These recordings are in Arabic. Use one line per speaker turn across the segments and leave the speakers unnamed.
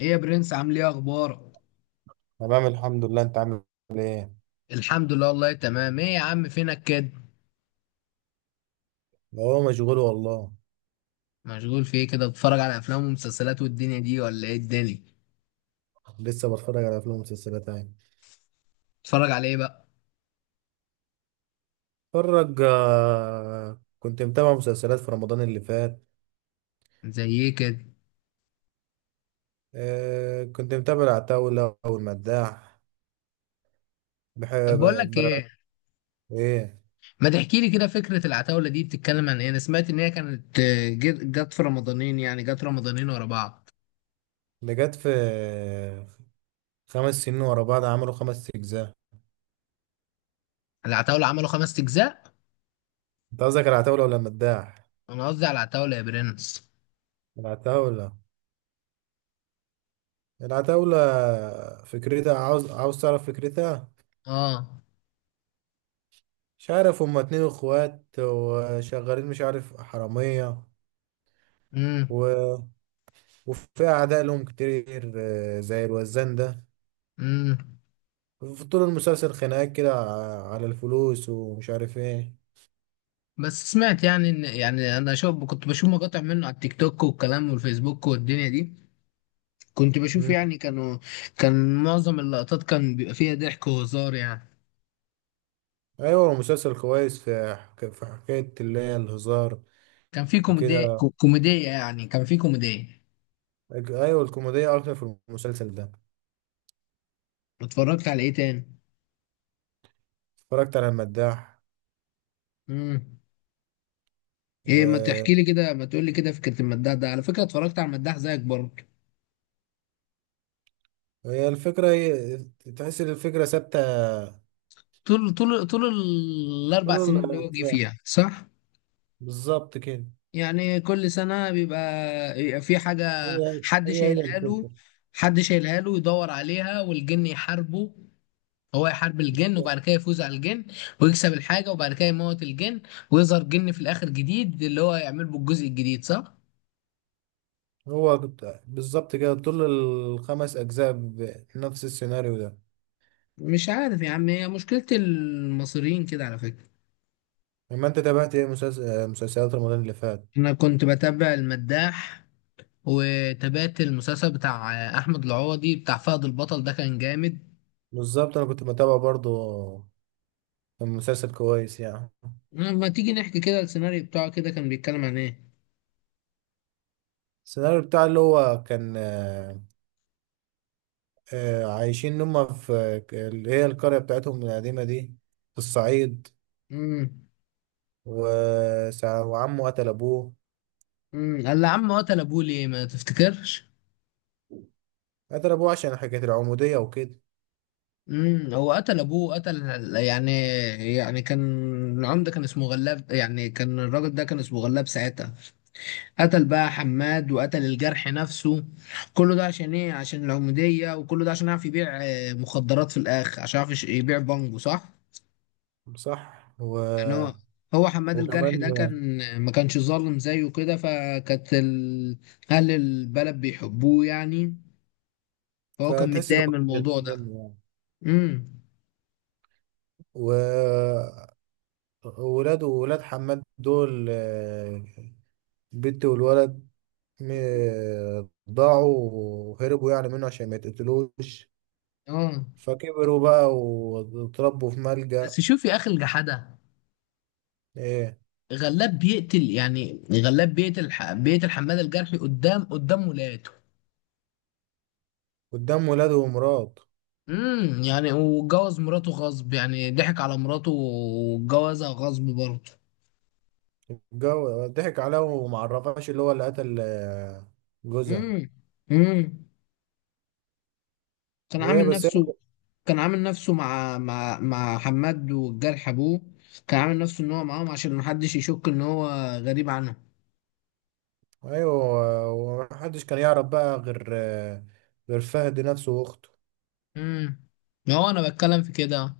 ايه يا برنس، عامل ايه؟ اخبارك؟
تمام، الحمد لله. انت عامل ايه؟
الحمد لله والله، تمام. ايه يا عم، فينك كده؟
هو مشغول والله.
مشغول في ايه كده؟ بتتفرج على افلام ومسلسلات والدنيا دي، ولا ايه الدنيا؟
لسه بتفرج على افلام ومسلسلات يعني.
بتتفرج على ايه بقى؟
بتفرج كنت متابع مسلسلات في رمضان اللي فات.
زي ايه كده؟
كنت متابع العتاولة والمداح.
طب
بحب.
بقول لك
ب...
ايه،
ايه؟
ما تحكي لي كده فكرة العتاولة دي بتتكلم عن ايه؟ انا سمعت ان هي كانت جت في رمضانين، يعني جت رمضانين ورا بعض.
ده جت في 5 سنين ورا بعض. عملوا 5 اجزاء.
العتاولة عملوا 5 اجزاء؟
انت قصدك العتاولة ولا المداح؟
انا قصدي على العتاولة يا برنس.
العتاولة. العتاولة. فكرتها. عاوز عاوز تعرف فكرتها؟
اه.
مش عارف. هما اتنين اخوات وشغالين، مش عارف، حرامية.
امم.
و... وفي أعداء لهم كتير، زي الوزان ده.
امم.
في طول المسلسل خناقات كده على الفلوس ومش عارف ايه.
بس سمعت يعني ان يعني انا كنت بشوف مقاطع منه على التيك توك والكلام والفيسبوك والدنيا دي. كنت بشوف
مم.
يعني كانوا، كان معظم اللقطات كان بيبقى فيها ضحك وهزار يعني.
أيوة، مسلسل كويس. في حكاية اللي هي الهزار
كان في كوميديا.
وكده.
كان في كوميديا.
أيوة، الكوميديا أكتر في المسلسل ده.
اتفرجت على ايه تاني؟
اتفرجت على المداح.
امم. ايه،
و-
ما تقول لي كده فكرة المداح ده. على فكرة اتفرجت على المداح زيك برضه.
وهي الفكرة. تحس إن الفكرة ثابتة
طول الاربع
طول
سنين اللي هو جه
الأجزاء.
فيها، صح؟
بالظبط كده.
يعني كل سنة بيبقى في حاجة،
هي
حد
هي هي
شايلها له.
الفكرة.
حد شايلها له يدور عليها، والجن يحاربه. هو يحارب الجن وبعد كده يفوز على الجن، ويكسب الحاجة وبعد كده يموت الجن، ويظهر جن في الآخر جديد اللي هو يعمل بالجزء الجديد، صح؟
هو بالظبط كده طول الخمس أجزاء بنفس السيناريو ده.
مش عارف يا عم، هي مشكلة المصريين كده على فكرة.
لما انت تابعت ايه، مسلسل، مسلسلات رمضان اللي فات؟
أنا كنت بتابع المداح، وتابعت المسلسل بتاع أحمد العوضي بتاع فهد البطل، ده كان جامد.
بالظبط، انا كنت بتابع برضو. مسلسل كويس يعني.
ما تيجي نحكي كده السيناريو بتاعه كده كان بيتكلم عن إيه؟
السيناريو بتاع اللي هو كان، عايشين هم في اللي هي القرية بتاعتهم القديمة دي في الصعيد.
امم.
وعمه قتل ابوه.
امم. قال لي يا عم، قتل أبوه ليه، ما تفتكرش؟
قتل ابوه عشان حكاية العمودية وكده.
امم. هو قتل ابوه قتل يعني؟ يعني كان العمده كان اسمه غلاب، يعني كان الراجل ده كان اسمه غلاب ساعتها. قتل بقى حماد، وقتل الجرح نفسه. كله ده عشان ايه؟ عشان العموديه، وكله ده عشان يعرف يبيع مخدرات في الاخر، عشان يعرف يبيع بانجو، صح؟
صح.
يعني هو، هو حماد الجرح
وكمان
ده كان ما كانش ظالم زيه كده، فكانت اهل البلد بيحبوه يعني. فهو كان
فتحس ان هو
متضايق من
كان بيغير
الموضوع ده.
منه يعني.
امم.
و- وولاده وولاد حماد دول، البنت والولد، ضاعوا وهربوا يعني منه عشان ما يتقتلوش.
اه.
فكبروا بقى واتربوا في ملجأ.
بس شوف يا اخي الجحده،
ايه.
غلاب بيقتل، يعني بيقتل حماد الجرحي قدام ولاده.
قدام ولاده ومراته.
امم. يعني واتجوز مراته غصب، يعني ضحك على مراته واتجوزها غصب برضه.
الجو ضحك عليه وما عرفهاش اللي هو اللي قتل جوزها.
امم. امم. كان
وايه
عامل
بس.
نفسه. كان عامل نفسه مع حماد والجرح ابوه. كان عامل نفسه ان هو معاهم عشان محدش يشك ان هو غريب عنهم.
ايوه، ومحدش كان يعرف بقى غير غير فهد نفسه واخته.
امم. هو انا بتكلم في كده،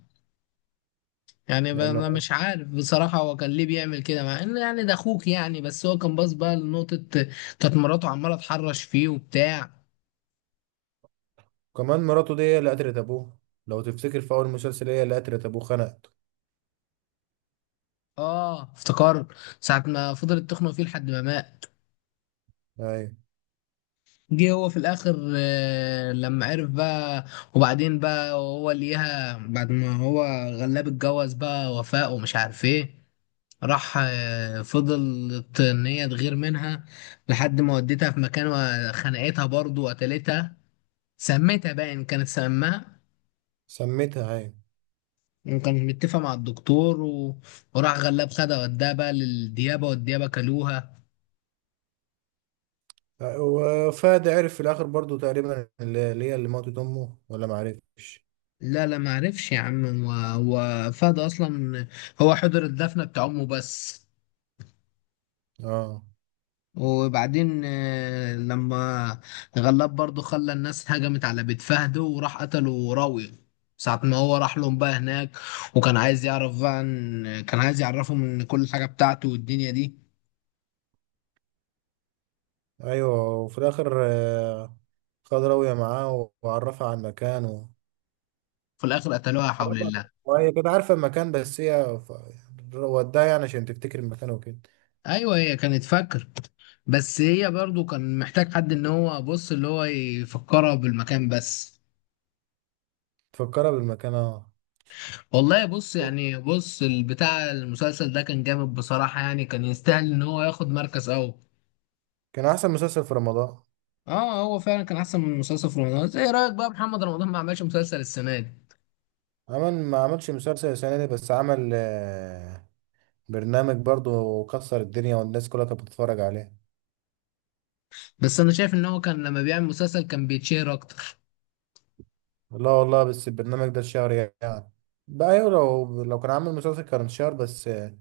يعني انا
لانه
مش عارف بصراحة هو كان ليه بيعمل كده، مع ان يعني ده اخوك، يعني بس هو كان باص بقى لنقطة: كانت مراته عمالة تحرش فيه وبتاع.
كمان مراته دي هي اللي قتلت ابوه. لو تفتكر في اول مسلسل، هي اللي قتلت ابوه، خنقته.
اه افتكرت. ساعة ما فضلت تخنق فيه لحد ما مات.
ايوه.
جه هو في الاخر لما عرف بقى. وبعدين بقى هو ليها، بعد ما هو غلاب اتجوز بقى وفاء ومش عارف ايه، راح فضلت ان هي تغير منها لحد ما وديتها في مكان وخنقتها برضه وقتلتها. سميتها باين كانت سماها.
سميتها، ايوه.
وكان متفق مع الدكتور، وراح غلاب خدها وداها بقى للديابة، والديابة كلوها.
وفهد عرف في الاخر برضو تقريبا اللي هي اللي ماتت امه، ولا ما عرفش.
لا لا، ما عرفش يا عم، هو فهد أصلا هو حضر الدفنة بتاع أمه بس.
اه.
وبعدين لما غلاب برضه خلى الناس هجمت على بيت فهد، وراح قتله راوية ساعة ما هو راح لهم بقى هناك، وكان عايز يعرف بقى، إن كان عايز يعرفهم إن كل حاجة بتاعته والدنيا دي.
ايوه، وفي الاخر خد راوية معاه وعرفها على المكان
في الآخر قتلوها، حول
عرفها.
الله.
وهي كانت عارفة المكان، بس هي يعني وداها يعني عشان تفتكر المكان وكده.
ايوه، هي كانت فاكر، بس هي برضو كان محتاج حد ان هو بص اللي هو يفكرها بالمكان بس.
تفكرها بالمكان، اه.
والله بص يعني البتاع المسلسل ده كان جامد بصراحة، يعني كان يستاهل ان هو ياخد مركز اول.
كان احسن مسلسل في رمضان.
اه، هو فعلا كان احسن من مسلسل في رمضان. ايه رأيك بقى محمد رمضان ما عملش مسلسل السنة دي؟
عمل، ما عملش مسلسل السنة دي بس عمل برنامج برضو، وكسر الدنيا والناس كلها كانت بتتفرج عليه.
بس انا شايف ان هو كان لما بيعمل مسلسل كان بيتشهر اكتر.
لا والله، بس البرنامج ده الشهر يعني. بقى أيوة، لو كان عامل مسلسل كان شهر، بس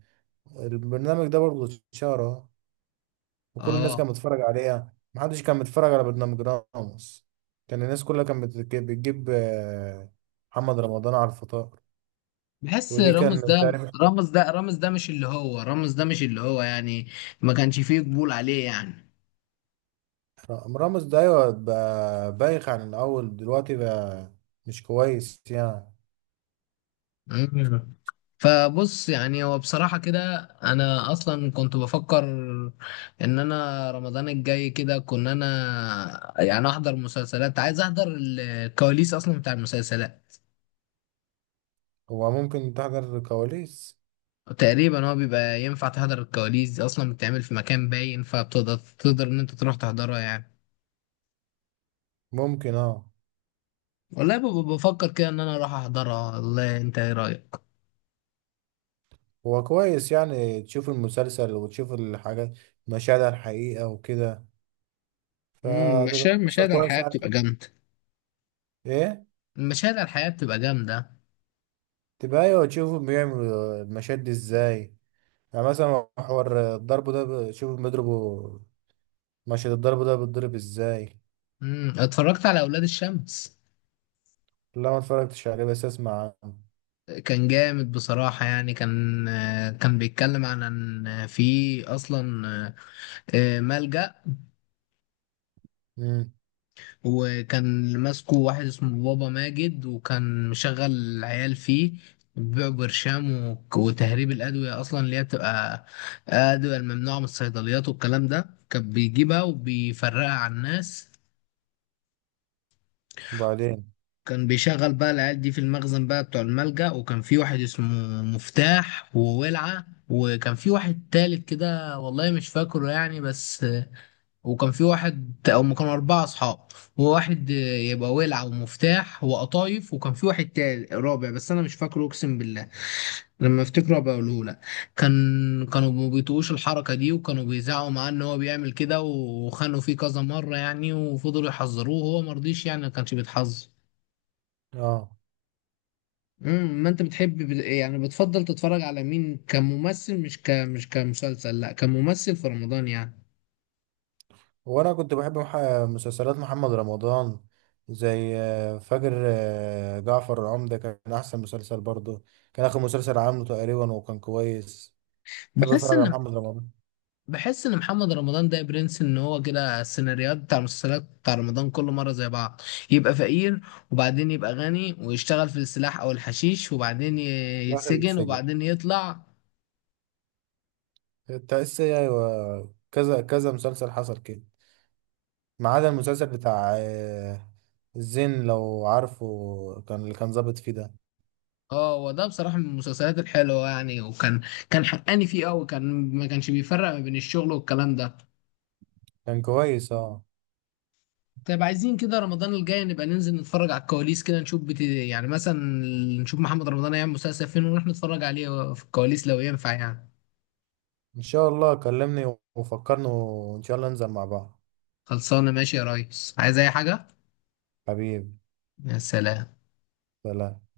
البرنامج ده برضه شهر اهو. وكل الناس
اه.
كانت بتتفرج عليه يعني. محدش كان بيتفرج على برنامج راموس. كان الناس كلها كانت بتجيب محمد رمضان على الفطار.
بحس
ودي كان تعرف.
رامز ده مش اللي هو، يعني ما كانش فيه قبول عليه يعني.
راموس ده أيوة، بقى بايخ عن الأول دلوقتي بقى. مش كويس يعني.
مم. فبص يعني، هو بصراحة كده، أنا أصلا كنت بفكر إن أنا رمضان الجاي كده، كنا أنا يعني أحضر مسلسلات، عايز أحضر الكواليس أصلا بتاع المسلسلات.
هو ممكن تحضر الكواليس.
تقريبا هو بيبقى ينفع تحضر الكواليس دي، أصلا بتتعمل في مكان باين، فبتقدر إن أنت تروح تحضرها يعني.
ممكن، اه.
والله ببقى بفكر كده إن أنا أروح أحضرها، والله أنت إيه رأيك؟
هو كويس يعني تشوف المسلسل وتشوف الحاجات، مشاهد على الحقيقة وكده. فتبقى
مشاهد
قصة
مشاهد على الحياة
كويسة يعني.
بتبقى جامدة.
ايه.
المشاهد على الحياة بتبقى جامدة.
تبقى ايوه، تشوفوا بيعملوا المشاهد دي ازاي. يعني مثلا محور الضرب ده شوف بيضربوا مشهد الضرب ده بيتضرب ازاي.
اتفرجت على أولاد الشمس.
لا، ما اتفرجتش عليه، بس اسمع عنه.
كان جامد بصراحة يعني، كان كان بيتكلم عن ان في اصلا ملجأ،
امم.
وكان ماسكه واحد اسمه بابا ماجد، وكان مشغل العيال فيه بيبيعوا برشام وتهريب الأدوية، أصلا اللي هي بتبقى أدوية الممنوعة من الصيدليات والكلام ده كان بيجيبها وبيفرقها على الناس.
وبعدين،
كان بيشغل بقى العيال دي في المخزن بقى بتوع الملجأ، وكان في واحد اسمه مفتاح، وولعة، وكان في واحد تالت كده والله مش فاكره يعني، بس. وكان في واحد ما كانوا 4 اصحاب: وواحد يبقى ولعة ومفتاح وقطايف، وكان في واحد تالت رابع بس انا مش فاكره اقسم بالله. لما افتكره هبقى اقوله لك. كانوا ما بيطيقوش الحركة دي، وكانوا بيزعقوا معاه ان هو بيعمل كده، وخانوا فيه كذا مرة يعني، وفضلوا يحذروه وهو مرضيش، يعني ما كانش بيتحذر.
اه.
امم. ما انت بتحب يعني بتفضل تتفرج على مين كممثل؟ مش كمسلسل، لا، كممثل في رمضان يعني.
هو انا كنت بحب مسلسلات محمد رمضان. زي فجر. جعفر العمدة كان احسن مسلسل برضه. كان اخر مسلسل عامله تقريبا وكان كويس. بحب اتفرج
بحس
على
ان،
محمد رمضان.
محمد رمضان ده يا برنس، ان هو كده السيناريوهات بتاع المسلسلات بتاع رمضان كل مره زي بعض: يبقى فقير، وبعدين يبقى غني ويشتغل في السلاح او الحشيش، وبعدين
في الاخر
يتسجن،
اتسجن.
وبعدين يطلع.
التأسي، ايوه، كذا كذا مسلسل حصل كده. ما عدا المسلسل بتاع الزين لو عارفه، كان اللي كان ظابط فيه ده.
اه، وده بصراحه من المسلسلات الحلوه يعني، كان حقاني فيه قوي، كان ما كانش بيفرق ما بين الشغل والكلام ده.
كان كويس، اه.
طيب، عايزين كده رمضان الجاي نبقى ننزل نتفرج على الكواليس كده، نشوف يعني مثلا نشوف محمد رمضان هيعمل مسلسل فين، ونروح نتفرج عليه في الكواليس لو ينفع يعني.
ان شاء الله كلمني وفكرني وان شاء الله ننزل مع بعض.
خلصانة، ماشي يا ريس، عايز أي حاجة؟
حبيبي.
يا سلام.
سلام.